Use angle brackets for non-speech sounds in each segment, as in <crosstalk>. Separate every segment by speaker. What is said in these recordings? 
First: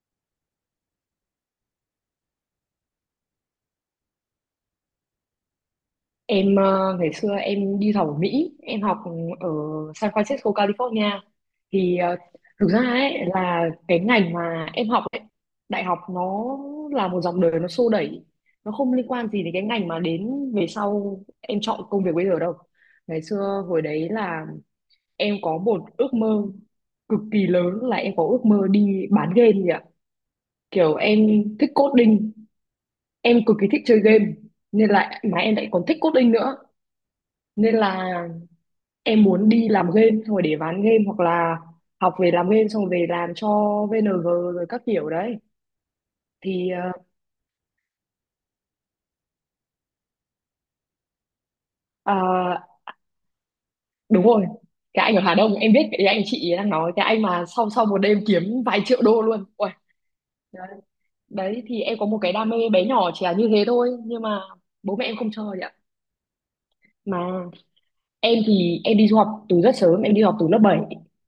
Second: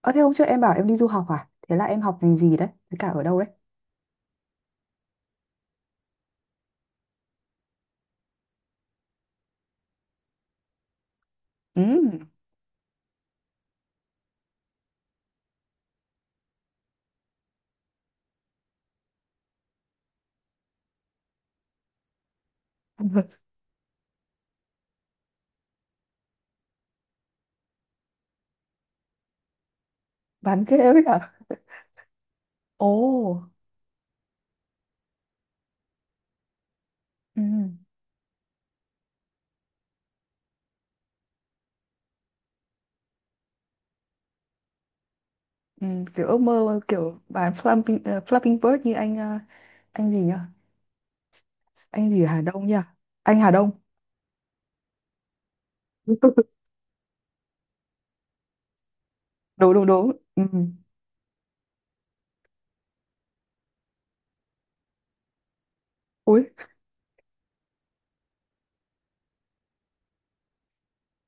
Speaker 1: Ờ thế hôm trước em bảo em đi du học à? Thế là em học ngành gì đấy? Với cả ở đâu đấy?
Speaker 2: Em ngày xưa em đi học ở Mỹ, em học ở San Francisco, California.
Speaker 1: Ừ,
Speaker 2: Thì thực ra ấy là cái ngành mà em học ấy, đại học nó là một dòng đời nó xô đẩy, nó không liên quan gì đến cái ngành mà đến về sau em chọn công việc bây giờ đâu. Ngày xưa hồi đấy là em có một ước mơ cực kỳ lớn, là em có ước mơ đi bán game gì ạ.
Speaker 1: bán ghế
Speaker 2: Kiểu
Speaker 1: với
Speaker 2: em
Speaker 1: cả...
Speaker 2: thích coding,
Speaker 1: <laughs>
Speaker 2: em
Speaker 1: Ồ,
Speaker 2: cực kỳ thích chơi game nên là mà em lại còn thích coding nữa,
Speaker 1: ừ,
Speaker 2: nên là em muốn đi làm game xong rồi để bán game, hoặc là học về làm game xong rồi về làm cho VNG rồi các kiểu đấy.
Speaker 1: ừ, kiểu ước
Speaker 2: Thì
Speaker 1: mơ kiểu bán Flapping, Flapping Bird như anh anh gì nhỉ? Anh
Speaker 2: ờ,
Speaker 1: gì ở Hà Đông nhỉ?
Speaker 2: à,
Speaker 1: Anh Hà Đông.
Speaker 2: đúng rồi, cái anh ở Hà Đông em biết, cái anh chị
Speaker 1: <laughs>
Speaker 2: đang nói, cái anh mà sau sau một đêm kiếm vài triệu đô luôn. Uầy,
Speaker 1: Đúng đúng đúng. Ừ.
Speaker 2: đấy. Đấy thì em có một cái đam mê bé nhỏ chỉ là như thế thôi, nhưng mà bố mẹ em không cho vậy ạ.
Speaker 1: Ui.
Speaker 2: Mà em thì em đi du học từ rất sớm, em đi học từ lớp 7,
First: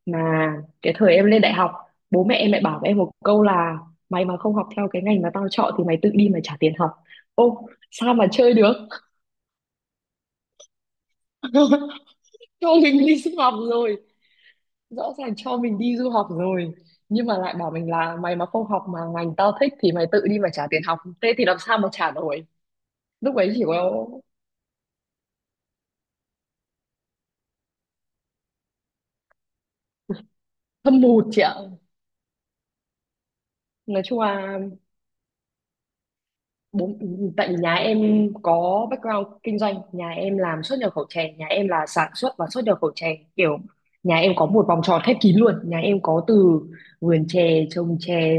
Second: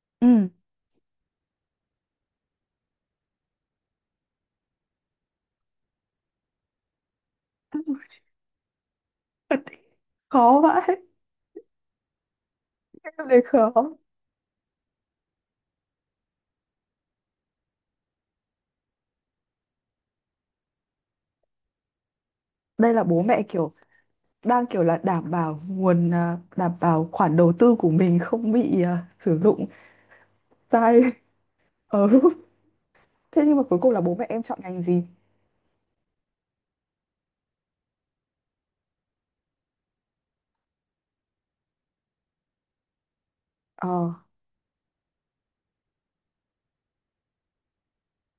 Speaker 2: mà
Speaker 1: Ừ.
Speaker 2: cái thời em lên đại học, bố mẹ em lại bảo với em một câu là mày mà không học theo cái ngành mà tao chọn thì mày tự đi mà trả tiền học. Ô, sao
Speaker 1: <laughs>
Speaker 2: mà chơi được.
Speaker 1: Thật khó vãi.
Speaker 2: <laughs> Cho mình đi
Speaker 1: Em
Speaker 2: du
Speaker 1: thấy
Speaker 2: học
Speaker 1: khó,
Speaker 2: rồi, rõ ràng cho mình đi du học rồi, nhưng mà lại bảo mình là mày mà không học mà ngành tao thích thì mày tự đi mà trả tiền học, thế thì làm sao mà trả nổi.
Speaker 1: đây là bố
Speaker 2: Lúc
Speaker 1: mẹ
Speaker 2: ấy chỉ
Speaker 1: kiểu
Speaker 2: có
Speaker 1: đang kiểu là đảm bảo nguồn, à, đảm bảo khoản đầu tư của mình không bị, à, sử dụng
Speaker 2: hâm
Speaker 1: sai.
Speaker 2: mộ chị ạ.
Speaker 1: <laughs> Ừ. Thế nhưng mà cuối cùng là
Speaker 2: Nói
Speaker 1: bố
Speaker 2: chung
Speaker 1: mẹ em chọn
Speaker 2: là
Speaker 1: ngành gì?
Speaker 2: bốn, tại vì nhà em có background kinh doanh, nhà em làm xuất nhập khẩu chè, nhà em là sản xuất và xuất nhập khẩu chè, kiểu
Speaker 1: Ờ,
Speaker 2: nhà em có một vòng tròn khép kín luôn. Nhà em có từ vườn chè, trồng chè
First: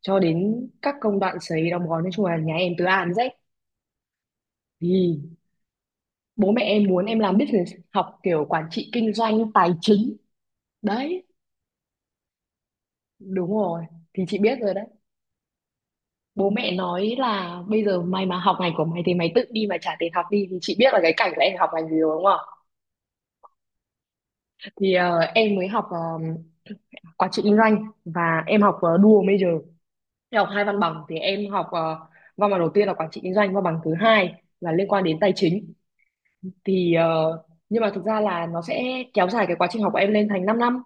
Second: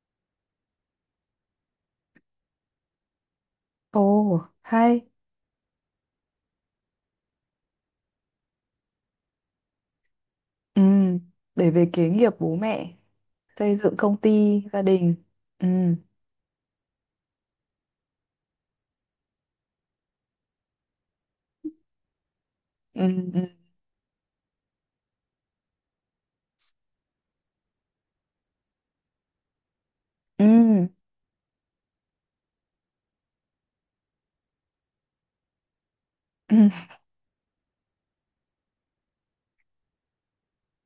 Speaker 2: cho đến các công đoạn sấy, đóng gói, nói chung là nhà em từ A đến Z.
Speaker 1: ồ, hay.
Speaker 2: Thì bố mẹ em muốn em làm business, học kiểu quản trị kinh doanh, tài chính,
Speaker 1: Ừ,
Speaker 2: đấy.
Speaker 1: để về kế nghiệp bố mẹ,
Speaker 2: Đúng
Speaker 1: xây
Speaker 2: rồi,
Speaker 1: dựng công
Speaker 2: thì chị biết
Speaker 1: ty,
Speaker 2: rồi
Speaker 1: gia
Speaker 2: đấy.
Speaker 1: đình. Ừ,
Speaker 2: Bố mẹ nói là bây giờ mày mà học ngành của mày thì mày tự đi mà trả tiền học đi, thì chị biết là cái cảnh là em học ngành gì rồi đúng không.
Speaker 1: ừ, ừ,
Speaker 2: Thì em mới học quản trị kinh doanh, và em học dual major. Em
Speaker 1: ừ,
Speaker 2: học hai văn bằng, thì em học văn bằng đầu tiên là quản trị kinh doanh, văn bằng thứ hai là liên quan đến tài chính.
Speaker 1: ừ,
Speaker 2: Thì nhưng mà thực ra là nó sẽ kéo dài cái quá trình học của em lên thành 5 năm.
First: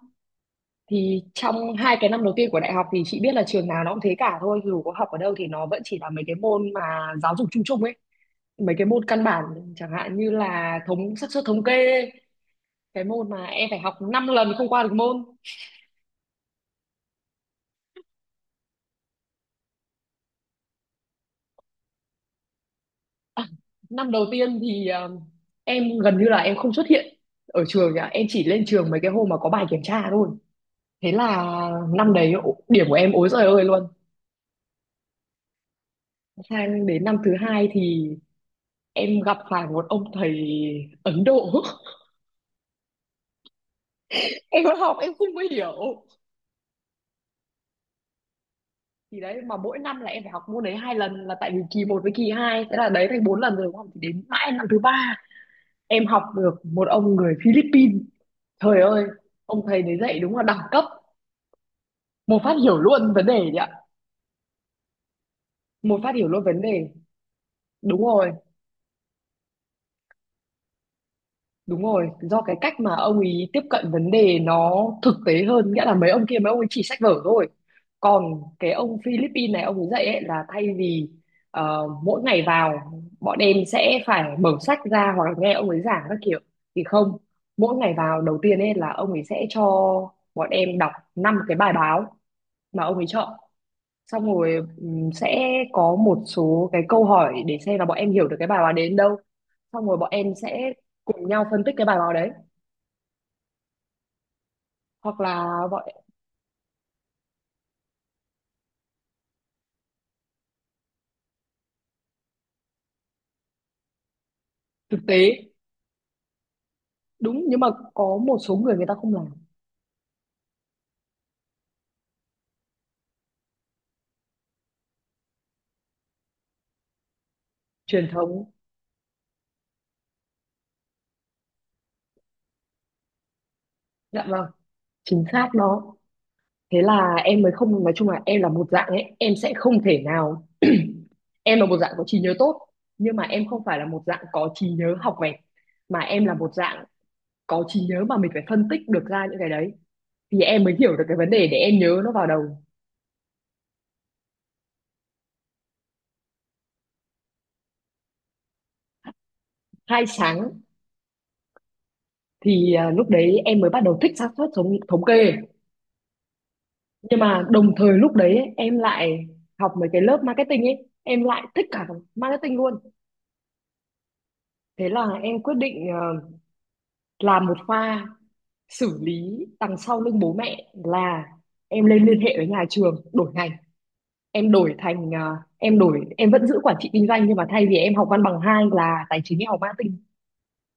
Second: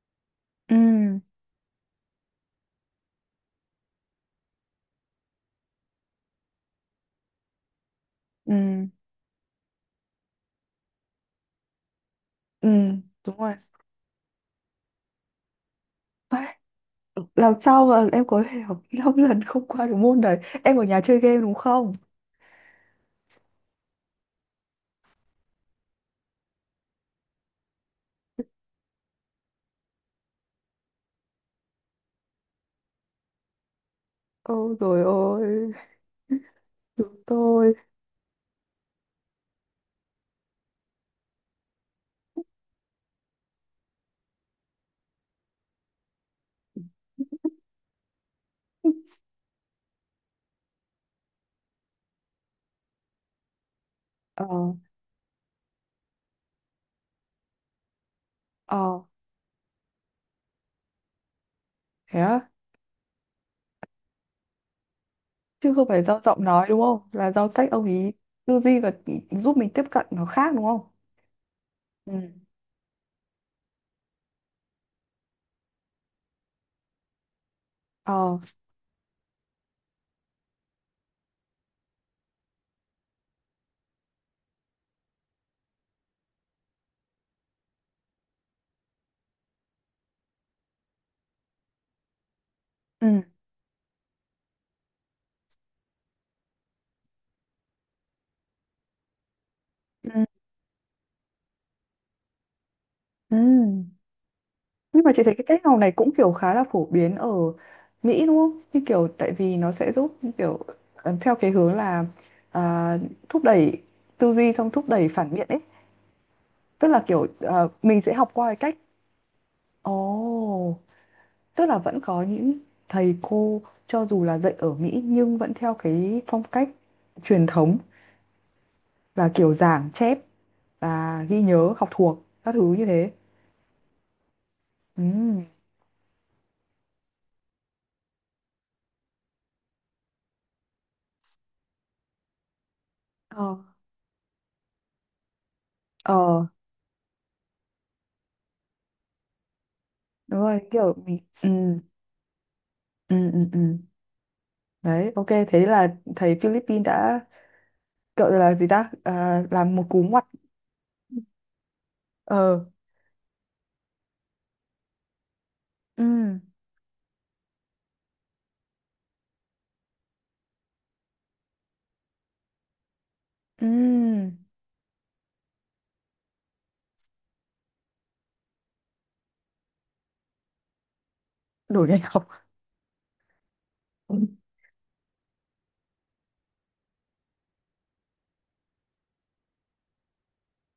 Speaker 1: ừ,
Speaker 2: Thì trong hai cái năm đầu tiên của đại học, thì chị biết là trường nào nó cũng thế cả thôi, dù có học ở đâu thì nó vẫn chỉ là mấy cái môn mà giáo dục chung chung ấy,
Speaker 1: ừ,
Speaker 2: mấy cái môn căn bản, chẳng hạn như là xác suất thống kê,
Speaker 1: ừ,
Speaker 2: cái môn
Speaker 1: đúng
Speaker 2: mà
Speaker 1: rồi.
Speaker 2: em phải học 5 lần không qua được môn.
Speaker 1: Phải, làm sao mà em có thể học 5 lần không qua được môn đấy? Em ở nhà chơi game đúng không?
Speaker 2: À, năm đầu tiên thì em gần như là em không xuất hiện ở trường nhá, em chỉ lên trường mấy cái hôm mà có bài kiểm tra thôi. Thế là năm đấy điểm của em ối giời ơi luôn.
Speaker 1: Ôi rồi ôi,
Speaker 2: Sang đến
Speaker 1: chúng
Speaker 2: năm thứ hai
Speaker 1: tôi.
Speaker 2: thì em gặp phải một ông thầy Ấn Độ, <laughs> em học em không có hiểu. Thì đấy mà mỗi năm là em phải học môn đấy hai lần là tại vì kỳ một với kỳ hai, thế là đấy thành bốn lần rồi đúng không. Thì đến
Speaker 1: Ờ,
Speaker 2: mãi năm thứ ba, em học được một ông người Philippines,
Speaker 1: ờ,
Speaker 2: trời ơi, ông thầy đấy dạy đúng là đẳng cấp,
Speaker 1: thế á?
Speaker 2: một phát hiểu luôn vấn đề nhỉ.
Speaker 1: Chứ không
Speaker 2: Một
Speaker 1: phải
Speaker 2: phát
Speaker 1: do
Speaker 2: hiểu
Speaker 1: giọng
Speaker 2: luôn vấn
Speaker 1: nói đúng
Speaker 2: đề.
Speaker 1: không? Là do cách ông
Speaker 2: Đúng
Speaker 1: ý
Speaker 2: rồi.
Speaker 1: tư duy và giúp mình tiếp cận nó khác đúng không?
Speaker 2: Đúng rồi,
Speaker 1: Ừ.
Speaker 2: do cái cách mà ông ấy tiếp cận vấn đề nó thực tế hơn, nghĩa là mấy ông kia, mấy ông ấy chỉ sách vở thôi.
Speaker 1: Ờ.
Speaker 2: Còn cái ông Philippines này, ông ấy dạy ấy là thay vì mỗi ngày vào, bọn em sẽ phải mở sách ra hoặc là nghe ông ấy giảng các kiểu, thì không. Mỗi ngày vào đầu tiên ấy là ông ấy sẽ cho bọn em đọc năm cái bài báo mà ông ấy
Speaker 1: Ừ.
Speaker 2: chọn. Xong rồi sẽ có một số cái câu hỏi để xem là bọn em hiểu được cái bài báo đến đâu. Xong rồi
Speaker 1: Ừ.
Speaker 2: bọn em sẽ cùng nhau phân tích cái bài báo đấy,
Speaker 1: Ừ. Nhưng mà
Speaker 2: hoặc
Speaker 1: chị thấy cái
Speaker 2: là
Speaker 1: cách học
Speaker 2: bọn
Speaker 1: này cũng kiểu khá là phổ biến ở Mỹ đúng không? Như kiểu tại vì nó sẽ giúp kiểu theo cái hướng là, à, thúc đẩy tư duy xong thúc
Speaker 2: thực
Speaker 1: đẩy phản
Speaker 2: tế.
Speaker 1: biện ấy. Tức là kiểu
Speaker 2: Đúng, nhưng mà
Speaker 1: mình sẽ
Speaker 2: có
Speaker 1: học
Speaker 2: một
Speaker 1: qua cái
Speaker 2: số người
Speaker 1: cách.
Speaker 2: người ta không làm
Speaker 1: Ồ, tức là vẫn có những thầy cô cho dù là dạy ở Mỹ nhưng vẫn theo cái phong cách truyền thống
Speaker 2: truyền thống.
Speaker 1: là kiểu giảng chép và ghi nhớ học thuộc các thứ như thế.
Speaker 2: Dạ vâng,
Speaker 1: Ừ.
Speaker 2: chính xác đó. Thế là em mới không, nói chung là em là một dạng ấy, em sẽ không thể nào, em là một dạng có trí nhớ tốt nhưng mà em
Speaker 1: Ờ.
Speaker 2: không phải là một dạng có trí nhớ học vẹt, mà em là
Speaker 1: Ờ
Speaker 2: một dạng có trí nhớ mà mình phải phân tích được ra những cái đấy,
Speaker 1: đúng
Speaker 2: thì
Speaker 1: rồi
Speaker 2: em mới
Speaker 1: kiểu
Speaker 2: hiểu được cái
Speaker 1: mình,
Speaker 2: vấn đề
Speaker 1: ừ,
Speaker 2: để em nhớ nó vào đầu.
Speaker 1: ừ, ừ, ừ, đấy ok, thế là thấy Philippines đã kiểu là gì ta, à, làm một cú
Speaker 2: Hai
Speaker 1: ngoặt.
Speaker 2: sáng,
Speaker 1: Ờ,
Speaker 2: thì lúc đấy em mới bắt đầu thích xác suất thống thống kê.
Speaker 1: ừ,
Speaker 2: Nhưng mà đồng thời lúc đấy ấy, em lại học mấy cái lớp marketing ấy, em lại thích cả marketing luôn.
Speaker 1: ừ,
Speaker 2: Thế là em quyết định làm một pha xử lý đằng sau lưng bố mẹ, là em
Speaker 1: đổi ngành
Speaker 2: lên liên
Speaker 1: học.
Speaker 2: hệ với nhà trường đổi ngành.
Speaker 1: Ừ.
Speaker 2: Em đổi thành ờ, em đổi em vẫn giữ quản trị kinh doanh, nhưng mà thay vì em học văn bằng hai là tài chính, em học marketing.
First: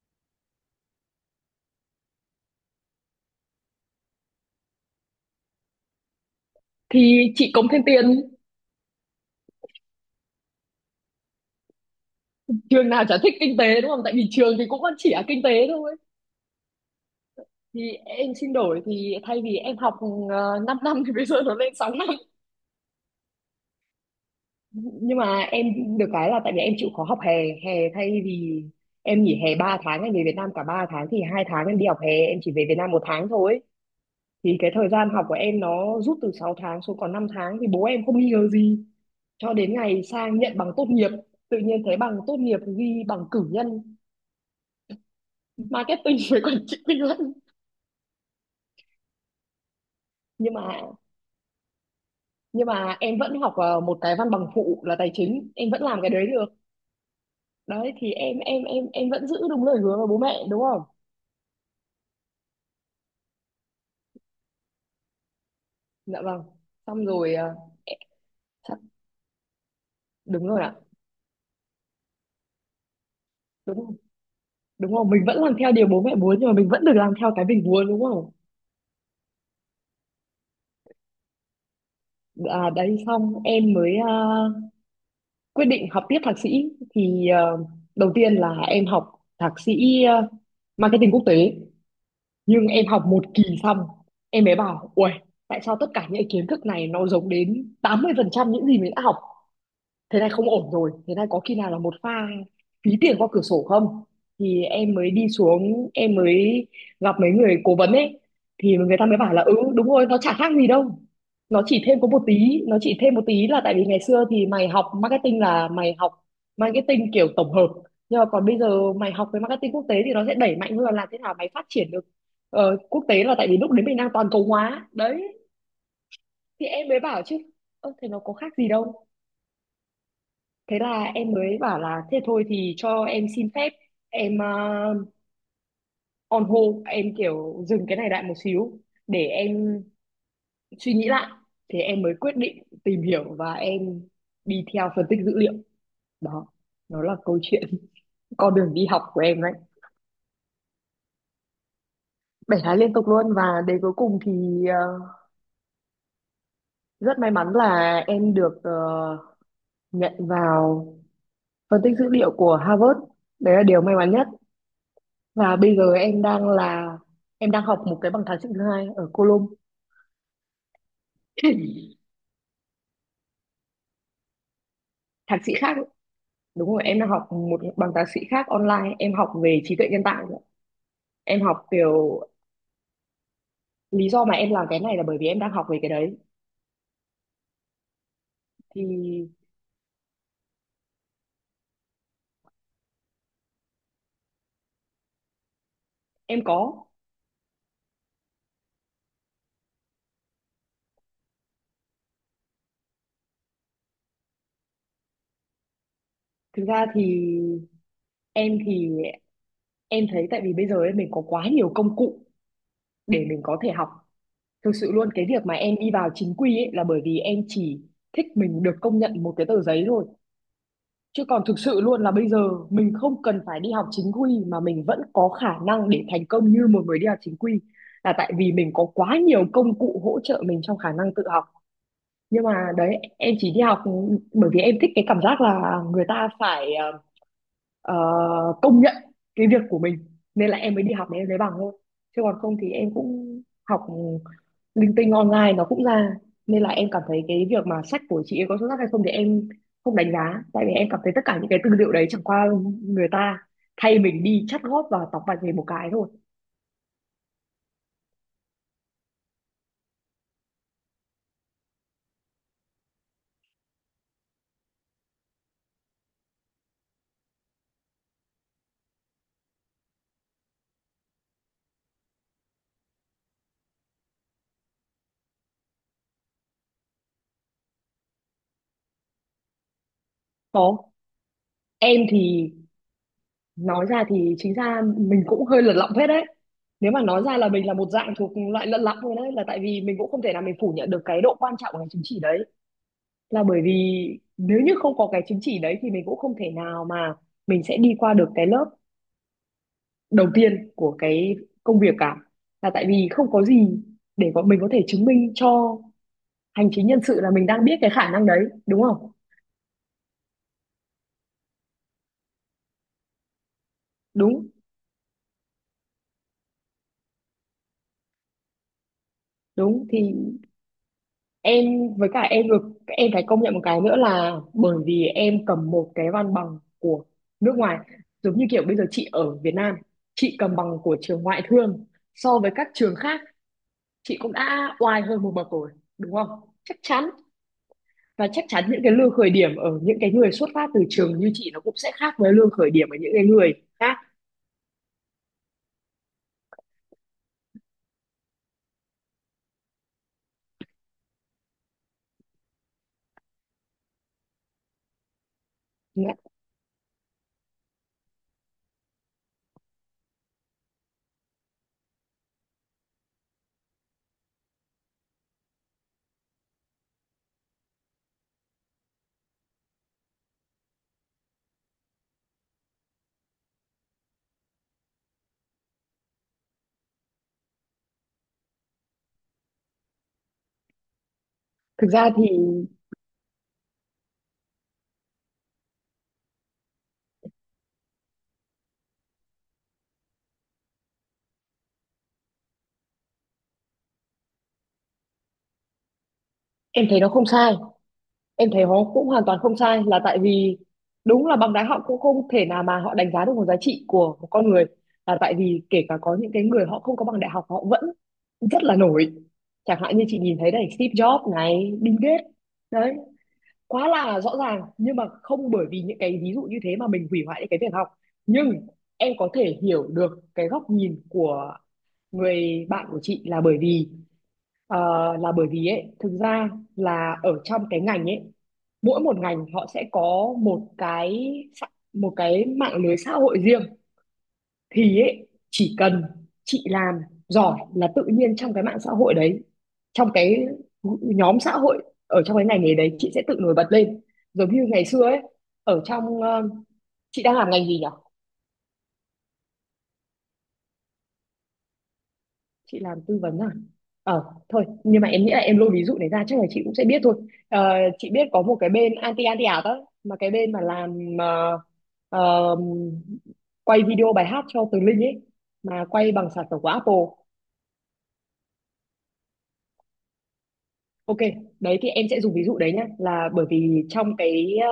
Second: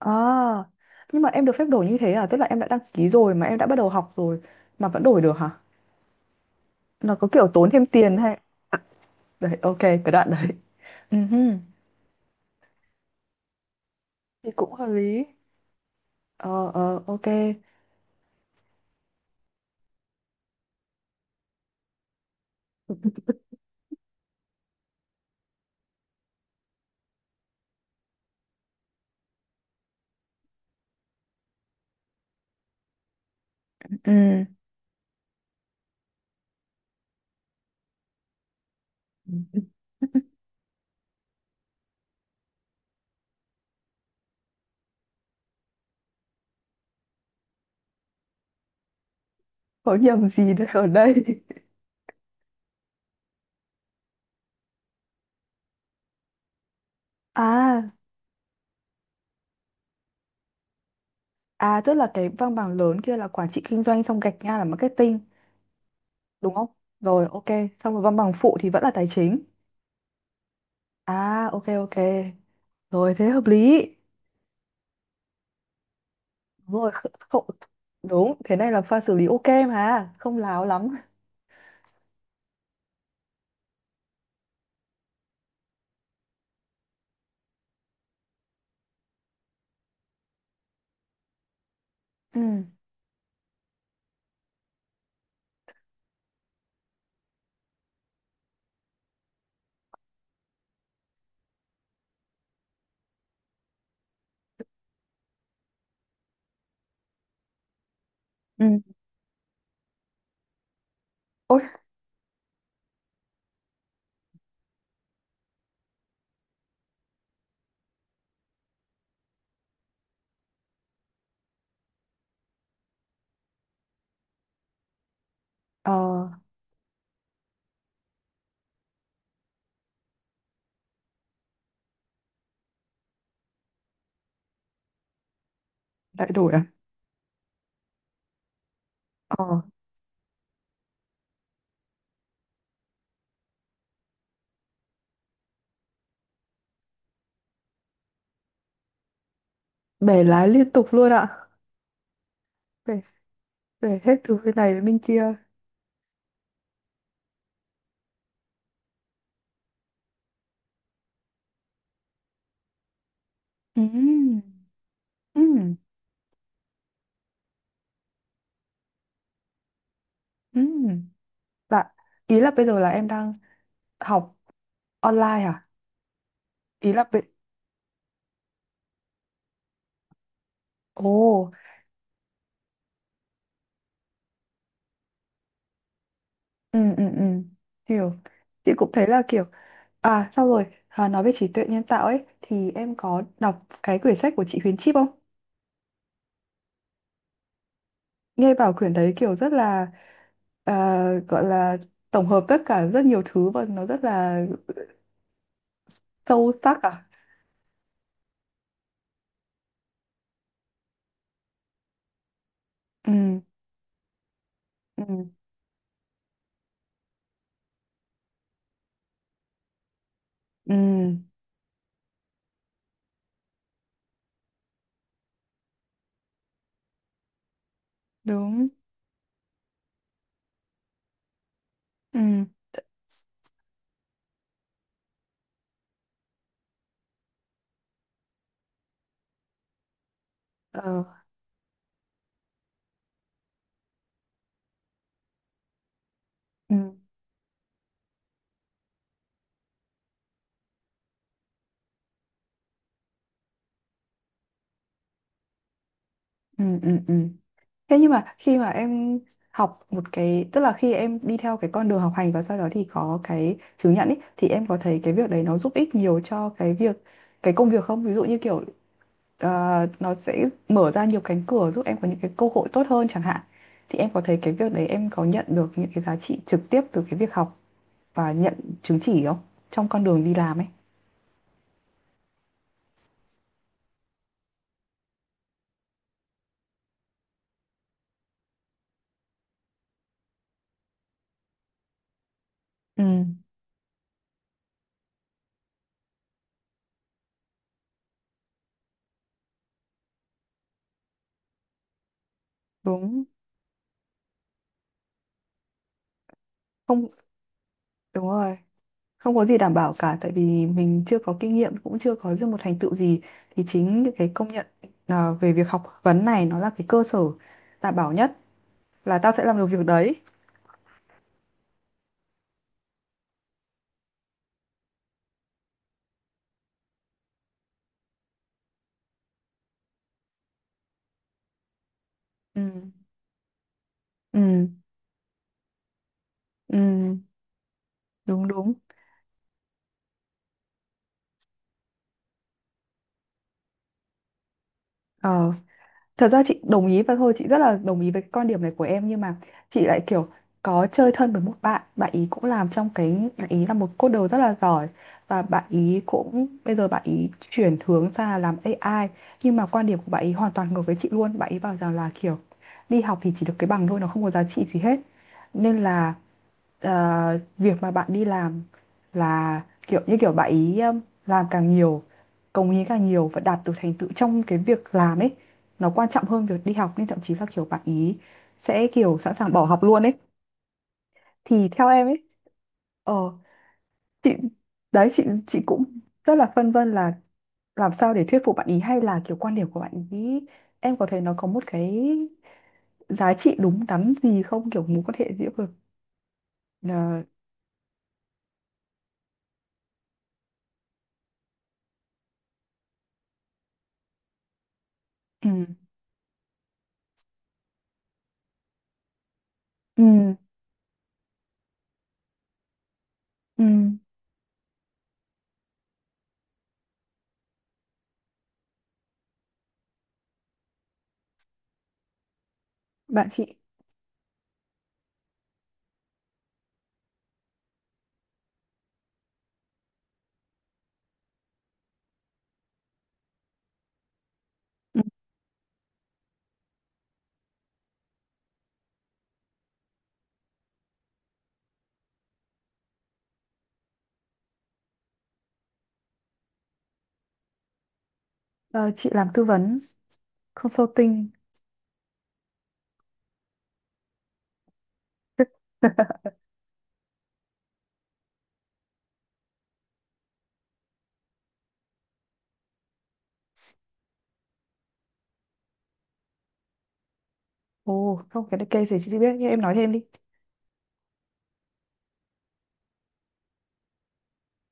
Speaker 1: À nhưng mà em được phép đổi như thế à, tức là em đã đăng ký rồi mà em đã bắt đầu học rồi mà vẫn đổi được hả? Nó có
Speaker 2: Thì
Speaker 1: kiểu
Speaker 2: chị cống
Speaker 1: tốn
Speaker 2: thêm
Speaker 1: thêm tiền
Speaker 2: tiền,
Speaker 1: hay. Đấy ok cái đoạn đấy. Ừ hừ.
Speaker 2: trường nào chả thích kinh tế đúng không, tại vì
Speaker 1: Thì
Speaker 2: trường thì
Speaker 1: cũng
Speaker 2: cũng
Speaker 1: hợp
Speaker 2: vẫn chỉ là
Speaker 1: lý.
Speaker 2: kinh tế thôi.
Speaker 1: Ờ ờ ok.
Speaker 2: Thì em xin đổi, thì thay vì em học 5 năm thì bây giờ nó lên 6 năm. Nhưng mà em được cái là tại vì em chịu khó học hè, hè thay vì em nghỉ hè 3 tháng em về Việt Nam cả 3 tháng, thì 2 tháng em đi học hè, em chỉ về Việt Nam một tháng thôi.
Speaker 1: Ừ
Speaker 2: Thì cái thời gian học của em nó rút từ 6 tháng xuống còn 5 tháng, thì bố em không nghi ngờ gì cho đến ngày sang nhận bằng tốt nghiệp, tự nhiên thấy bằng tốt nghiệp ghi bằng cử nhân marketing <laughs> với quản trị kinh doanh.
Speaker 1: có nhầm gì
Speaker 2: nhưng
Speaker 1: đây
Speaker 2: mà
Speaker 1: ở đây.
Speaker 2: nhưng mà em vẫn học một cái văn bằng phụ là tài chính, em vẫn làm cái đấy được.
Speaker 1: À,
Speaker 2: Đấy thì em vẫn giữ đúng lời hứa với bố mẹ đúng không.
Speaker 1: à tức là cái văn bằng lớn kia là quản trị kinh doanh xong gạch ngang là marketing
Speaker 2: Dạ vâng,
Speaker 1: đúng không?
Speaker 2: xong
Speaker 1: Rồi
Speaker 2: rồi
Speaker 1: ok, xong
Speaker 2: ẹ,
Speaker 1: rồi văn bằng phụ thì
Speaker 2: chắc-
Speaker 1: vẫn là tài chính.
Speaker 2: đúng rồi ạ.
Speaker 1: À ok ok. Rồi thế hợp
Speaker 2: Đúng
Speaker 1: lý.
Speaker 2: không, đúng rồi, mình vẫn làm theo điều bố mẹ muốn nhưng mà mình
Speaker 1: Đúng
Speaker 2: vẫn
Speaker 1: rồi,
Speaker 2: được làm theo
Speaker 1: không
Speaker 2: cái mình muốn đúng không.
Speaker 1: đúng, thế này là pha xử lý ok mà, không láo lắm.
Speaker 2: Đấy, xong em mới quyết định học tiếp thạc sĩ. Thì đầu tiên là em học thạc sĩ marketing quốc tế.
Speaker 1: Ừ.
Speaker 2: Nhưng em học một kỳ xong, em mới bảo ui, tại sao tất cả những kiến thức này nó giống đến 80% những gì mình đã học. Thế này không ổn rồi, thế này có khi nào là một pha phí tiền qua cửa sổ không. Thì em mới đi xuống, em mới gặp mấy người cố vấn ấy,
Speaker 1: Ừ.
Speaker 2: thì người ta mới bảo là ừ đúng rồi, nó chả khác gì đâu.
Speaker 1: Ôi,
Speaker 2: Nó chỉ thêm có một tí, nó chỉ thêm một tí là tại vì ngày xưa thì mày học marketing là mày học marketing kiểu tổng hợp, nhưng mà còn bây giờ mày học về marketing quốc tế thì nó sẽ đẩy mạnh hơn là làm thế nào mày phát triển được quốc tế, là tại vì lúc đấy mình đang toàn cầu hóa đấy.
Speaker 1: ờ
Speaker 2: Thì em mới bảo chứ, ơ thế nó có khác gì đâu. Thế là em mới bảo là thế thôi, thì cho em xin phép, em
Speaker 1: lại
Speaker 2: on
Speaker 1: đổi à?
Speaker 2: hold, em kiểu dừng cái này lại một xíu để
Speaker 1: Ờ,
Speaker 2: em suy nghĩ lại. Thì em mới quyết định tìm hiểu và em đi theo phân tích dữ liệu. Đó, nó là câu chuyện <laughs> con đường đi học của em đấy.
Speaker 1: bẻ lái liên tục luôn ạ.
Speaker 2: 7 tháng liên
Speaker 1: Bẻ,
Speaker 2: tục luôn, và đến cuối
Speaker 1: bẻ hết
Speaker 2: cùng
Speaker 1: từ bên
Speaker 2: thì
Speaker 1: này đến bên kia.
Speaker 2: rất may mắn là em được nhận vào phân tích dữ liệu của Harvard, đấy là điều
Speaker 1: Ừ.
Speaker 2: may mắn nhất. Và
Speaker 1: Ừ.
Speaker 2: bây giờ em đang là em đang học một cái bằng thạc sĩ thứ hai ở Colom.
Speaker 1: Ừ. Bạn
Speaker 2: <laughs>
Speaker 1: ý là bây giờ là em đang học
Speaker 2: Thạc
Speaker 1: online
Speaker 2: sĩ
Speaker 1: à?
Speaker 2: khác ấy. Đúng rồi,
Speaker 1: Ý
Speaker 2: em
Speaker 1: là
Speaker 2: đang
Speaker 1: bây-
Speaker 2: học một bằng thạc sĩ khác online, em học về trí tuệ nhân tạo nữa. Em
Speaker 1: Ồ,
Speaker 2: học kiểu lý do mà em làm cái này là bởi vì em đang học về cái đấy
Speaker 1: ừ, ừ, ừ, hiểu. Chị cũng thấy là
Speaker 2: thì
Speaker 1: kiểu, à, xong rồi, à, nói về trí tuệ nhân tạo ấy, thì em có đọc cái quyển sách của chị Huyền Chip không?
Speaker 2: em có,
Speaker 1: Nghe bảo quyển đấy kiểu rất là, à, gọi là tổng hợp tất cả rất nhiều thứ và nó rất là sâu
Speaker 2: thực
Speaker 1: sắc
Speaker 2: ra thì
Speaker 1: à?
Speaker 2: em thì em thấy tại vì bây giờ ấy, mình có quá nhiều công cụ
Speaker 1: Ừ,
Speaker 2: để mình có thể học. Thực sự luôn cái
Speaker 1: ừ,
Speaker 2: việc mà em đi vào chính quy ấy là bởi vì em chỉ thích mình được công nhận một cái tờ giấy thôi.
Speaker 1: ừ,
Speaker 2: Chứ còn thực sự luôn là bây giờ mình không cần phải đi học chính quy mà mình vẫn có khả năng để thành công như một người đi học chính quy, là tại vì
Speaker 1: đúng,
Speaker 2: mình có quá nhiều công cụ hỗ trợ mình trong khả năng tự học. Nhưng
Speaker 1: ừ,
Speaker 2: mà đấy, em chỉ đi học bởi vì em thích cái cảm giác là người ta phải ờ, công nhận cái việc của mình, nên là em mới đi
Speaker 1: ờ,
Speaker 2: học để em lấy bằng thôi. Chứ còn không thì em cũng học linh tinh online nó cũng ra, nên là
Speaker 1: ừ,
Speaker 2: em cảm thấy cái việc mà sách của chị ấy có xuất sắc hay không thì em không đánh giá, tại vì em cảm thấy tất cả những cái tư liệu đấy chẳng qua người ta thay mình đi chắt góp và tóc bạch về một cái thôi.
Speaker 1: ừ, ừ, ừ. Thế nhưng mà khi mà em học một cái, tức là khi em đi theo cái con đường học hành và sau đó thì có cái chứng nhận ý, thì em có thấy cái việc đấy nó giúp ích nhiều cho cái việc, cái công việc không? Ví dụ như kiểu ờ, nó sẽ mở ra nhiều cánh cửa giúp em có những cái cơ hội tốt hơn chẳng hạn. Thì em có thấy cái việc đấy em có nhận được những cái giá trị trực tiếp từ cái việc học và nhận chứng chỉ không? Trong con đường đi làm ấy.
Speaker 2: Có, em thì nói ra thì chính ra mình cũng hơi lật lọng phết đấy, nếu mà nói ra là mình là một dạng thuộc loại lật lọng thôi, đấy là tại vì mình cũng không thể nào mình phủ nhận được cái độ quan trọng của cái chứng chỉ đấy,
Speaker 1: Ừ,
Speaker 2: là bởi vì nếu như không có cái chứng chỉ đấy thì mình cũng không thể nào mà mình sẽ đi qua được cái lớp đầu tiên của cái công việc cả, là tại vì
Speaker 1: đúng.
Speaker 2: không có gì để bọn mình có thể chứng minh cho hành chính nhân
Speaker 1: Không,
Speaker 2: sự là mình đang biết cái khả năng
Speaker 1: đúng
Speaker 2: đấy,
Speaker 1: rồi.
Speaker 2: đúng không?
Speaker 1: Không có gì đảm bảo cả tại vì mình chưa có kinh nghiệm cũng chưa có được một thành tựu gì, thì chính những cái
Speaker 2: Đúng,
Speaker 1: công nhận, à, về việc học vấn này nó là cái cơ sở đảm bảo nhất là tao sẽ làm được việc
Speaker 2: đúng, thì
Speaker 1: đấy.
Speaker 2: em với cả em được, em phải công nhận một cái nữa là bởi vì em cầm một cái văn bằng của nước ngoài, giống như kiểu bây giờ chị ở Việt Nam, chị cầm bằng của trường ngoại thương so với
Speaker 1: Ừ,
Speaker 2: các trường khác, chị cũng
Speaker 1: ừ,
Speaker 2: đã oai hơn một bậc rồi, đúng không? Chắc chắn,
Speaker 1: ừ,
Speaker 2: và chắc
Speaker 1: đúng
Speaker 2: chắn
Speaker 1: đúng.
Speaker 2: những cái lương khởi điểm ở những cái người xuất phát từ trường như chị nó cũng sẽ khác với lương khởi điểm ở những cái người khác.
Speaker 1: Ờ, thật ra chị đồng ý và thôi chị rất là đồng ý với cái quan điểm này của em nhưng mà chị lại kiểu có chơi thân với một bạn, bạn ý cũng làm trong cái, bạn ý là một coder rất là giỏi và bạn ý
Speaker 2: Dạ.
Speaker 1: cũng bây giờ bạn ý chuyển hướng ra làm AI. Nhưng mà quan điểm của bạn ý hoàn toàn ngược với chị luôn, bạn ý bảo rằng là kiểu đi học thì chỉ được cái bằng thôi, nó không có giá trị gì hết, nên là ờ, việc mà bạn đi làm là kiểu như kiểu bạn ý, làm càng nhiều, cống hiến càng nhiều và đạt được thành tựu trong cái việc làm ấy nó quan trọng hơn việc đi học, nên thậm chí là kiểu bạn ý sẽ kiểu sẵn sàng bỏ học luôn ấy. Thì
Speaker 2: Thực
Speaker 1: theo em
Speaker 2: ra
Speaker 1: ấy,
Speaker 2: thì
Speaker 1: ờ, chị đấy chị cũng rất là phân vân là làm sao để thuyết phục bạn ý, hay là kiểu quan điểm của bạn ý em có thấy nó có một cái giá trị đúng đắn gì không, kiểu mối quan hệ giữa vực.
Speaker 2: em thấy nó
Speaker 1: Ờ,
Speaker 2: không sai, em thấy nó cũng hoàn toàn không sai, là tại vì đúng là bằng đá họ cũng không thể nào mà họ đánh giá được một giá trị của một con người, là tại
Speaker 1: ừ,
Speaker 2: vì kể cả có những cái người họ không có bằng đại học họ vẫn rất là nổi, chẳng hạn như chị
Speaker 1: ừ,
Speaker 2: nhìn thấy này, Steve Jobs này, Bill Gates, đấy,
Speaker 1: ừ,
Speaker 2: quá là rõ ràng. Nhưng mà không bởi vì những cái ví dụ như thế mà mình hủy hoại những cái việc học. Nhưng em có thể hiểu được cái góc nhìn của người bạn của chị,
Speaker 1: bạn
Speaker 2: là
Speaker 1: chị.
Speaker 2: bởi vì ờ, là bởi vì ấy, thực ra là ở trong cái ngành ấy, mỗi một ngành họ sẽ có một cái một cái mạng lưới xã hội riêng,
Speaker 1: Ừ,
Speaker 2: thì ấy, chỉ cần chị làm giỏi là tự nhiên trong cái mạng xã hội đấy, trong cái nhóm xã hội ở trong cái ngành nghề đấy, chị sẽ tự nổi bật lên. Giống như ngày xưa ấy, ở trong chị đang làm ngành gì nhỉ?
Speaker 1: ờ, chị làm tư vấn, consulting.
Speaker 2: Chị làm tư vấn à? Ờ, thôi nhưng mà em nghĩ là em lôi ví dụ này ra
Speaker 1: <laughs>
Speaker 2: chắc là chị cũng sẽ biết thôi. Ờ, chị biết có một cái bên anti anti ảo đó mà, cái bên mà làm ờ, quay video bài hát cho Tường Linh ấy, mà quay bằng sản phẩm của Apple.
Speaker 1: Ồ không cái này cây thì chị biết nhưng em nói thêm đi.
Speaker 2: Ok, đấy thì em sẽ dùng ví dụ đấy nhá, là bởi vì trong cái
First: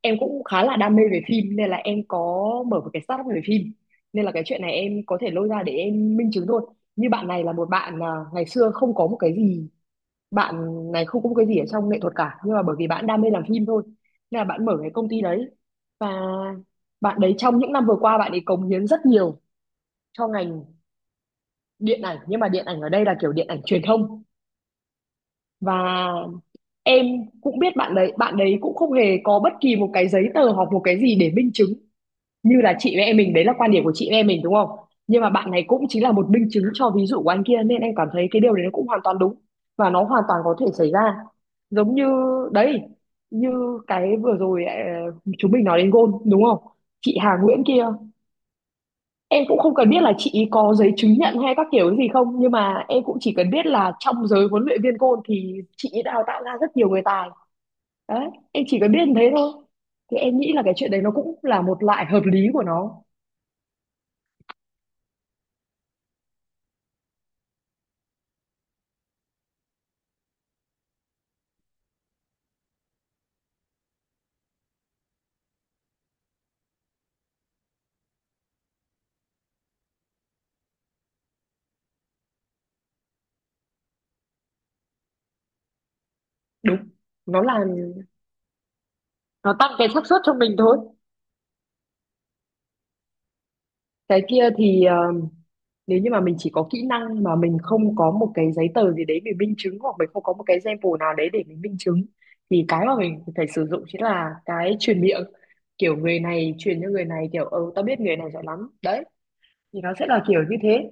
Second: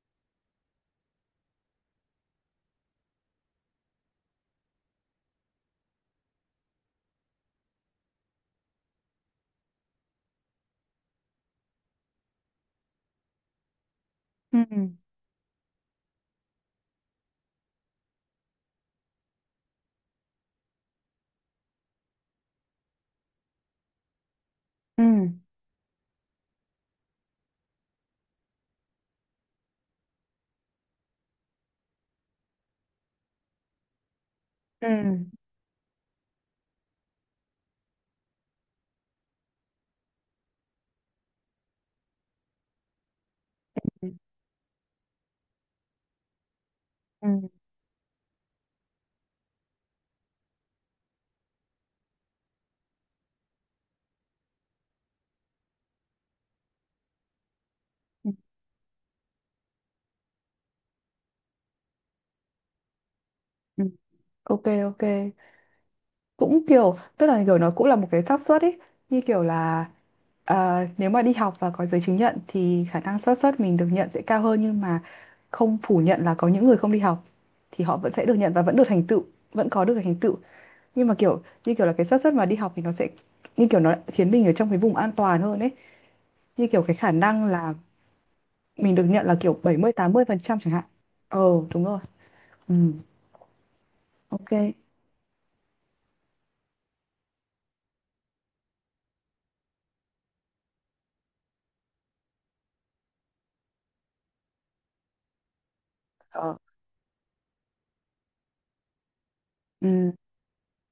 Speaker 2: em cũng khá là đam mê về phim nên là em có mở một cái startup về phim. Nên là cái chuyện này em có thể lôi ra để em minh chứng thôi. Như bạn này là một bạn à, ngày xưa không có một cái gì, bạn này không có một cái gì ở trong nghệ thuật cả, nhưng mà bởi vì bạn đam mê làm phim thôi. Nên là
Speaker 1: Ừ,
Speaker 2: bạn mở cái công ty đấy, và bạn đấy trong những năm vừa qua bạn ấy cống hiến rất nhiều cho ngành điện ảnh, nhưng mà điện ảnh ở đây là kiểu điện ảnh truyền thông.
Speaker 1: ừ,
Speaker 2: Và em cũng biết bạn đấy cũng không hề có bất kỳ một cái giấy tờ hoặc một cái gì để minh chứng như là chị với em mình, đấy là quan điểm của chị với em mình, đúng không?
Speaker 1: ừ,
Speaker 2: Nhưng mà bạn này cũng chính là một minh chứng cho ví dụ của anh kia, nên em cảm thấy cái điều đấy nó cũng hoàn toàn đúng, và nó hoàn toàn có thể xảy ra. Giống như đấy, như
Speaker 1: ừ,
Speaker 2: cái vừa rồi chúng mình nói đến gôn đúng không, chị Hà
Speaker 1: ừ,
Speaker 2: Nguyễn kia, em cũng không cần biết là chị ý có giấy chứng nhận hay các kiểu cái gì không, nhưng mà em cũng chỉ cần biết là trong giới huấn luyện viên gôn thì chị ý đào tạo ra rất nhiều người tài, đấy
Speaker 1: ừ,
Speaker 2: em chỉ có biết như thế thôi. Thì em nghĩ là cái chuyện đấy nó cũng là một loại hợp lý của nó.
Speaker 1: ừ. Ok ok, cũng kiểu tức là kiểu nó cũng là một cái xác suất ấy, như kiểu là, ờ, nếu mà đi học và có giấy chứng nhận thì khả năng xác suất mình được nhận sẽ cao hơn, nhưng mà không phủ nhận là có những người không đi học thì họ vẫn sẽ được nhận và vẫn được thành tựu, vẫn có được thành tựu. Nhưng mà kiểu như kiểu là cái xác suất mà đi học thì nó sẽ, như kiểu nó khiến mình ở trong cái vùng an toàn hơn ấy, như kiểu
Speaker 2: Đúng,
Speaker 1: cái khả
Speaker 2: nó
Speaker 1: năng
Speaker 2: là,
Speaker 1: là mình được nhận là
Speaker 2: nó
Speaker 1: kiểu
Speaker 2: tăng
Speaker 1: bảy
Speaker 2: cái
Speaker 1: mươi
Speaker 2: xác
Speaker 1: tám
Speaker 2: suất
Speaker 1: mươi
Speaker 2: cho
Speaker 1: phần
Speaker 2: mình
Speaker 1: trăm chẳng
Speaker 2: thôi.
Speaker 1: hạn. Ờ đúng rồi. Ừ
Speaker 2: Cái kia
Speaker 1: ok.
Speaker 2: thì nếu như mà mình chỉ có kỹ năng mà mình không có một cái giấy tờ gì đấy mình minh chứng, hoặc mình không có một cái sample nào đấy để mình minh chứng, thì cái mà mình phải sử dụng chính là cái truyền miệng, kiểu người
Speaker 1: Ờ
Speaker 2: này truyền cho người này kiểu ừ tao biết người này giỏi lắm đấy, thì nó sẽ
Speaker 1: ừ.
Speaker 2: là kiểu như thế.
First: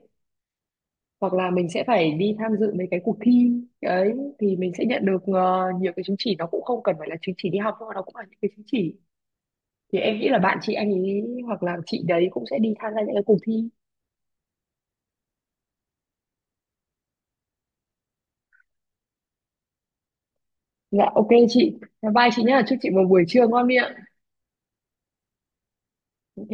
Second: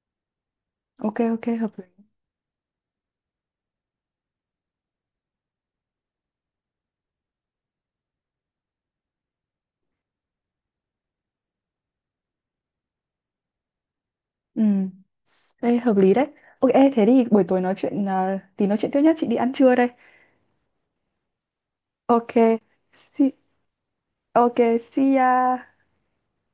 Speaker 1: Ok
Speaker 2: Hoặc
Speaker 1: ok
Speaker 2: là mình
Speaker 1: hợp
Speaker 2: sẽ
Speaker 1: lý.
Speaker 2: phải đi tham dự mấy cái cuộc thi ấy, thì mình sẽ nhận được nhiều cái chứng chỉ, nó cũng không cần phải là chứng chỉ đi học nhưng mà nó cũng là những cái chứng chỉ, thì em nghĩ là bạn chị anh ấy hoặc là chị đấy cũng sẽ đi tham gia những cái cuộc thi.
Speaker 1: Ừ đây hợp lý đấy. Ok ê, thế thì buổi tối nói chuyện, thì nói chuyện tiếp nhé, chị đi ăn trưa đây.
Speaker 2: Dạ, ok chị, bye
Speaker 1: Ok,
Speaker 2: chị nhá, chúc chị một buổi
Speaker 1: see,
Speaker 2: trưa ngon miệng.
Speaker 1: ok, see ya.
Speaker 2: Ok.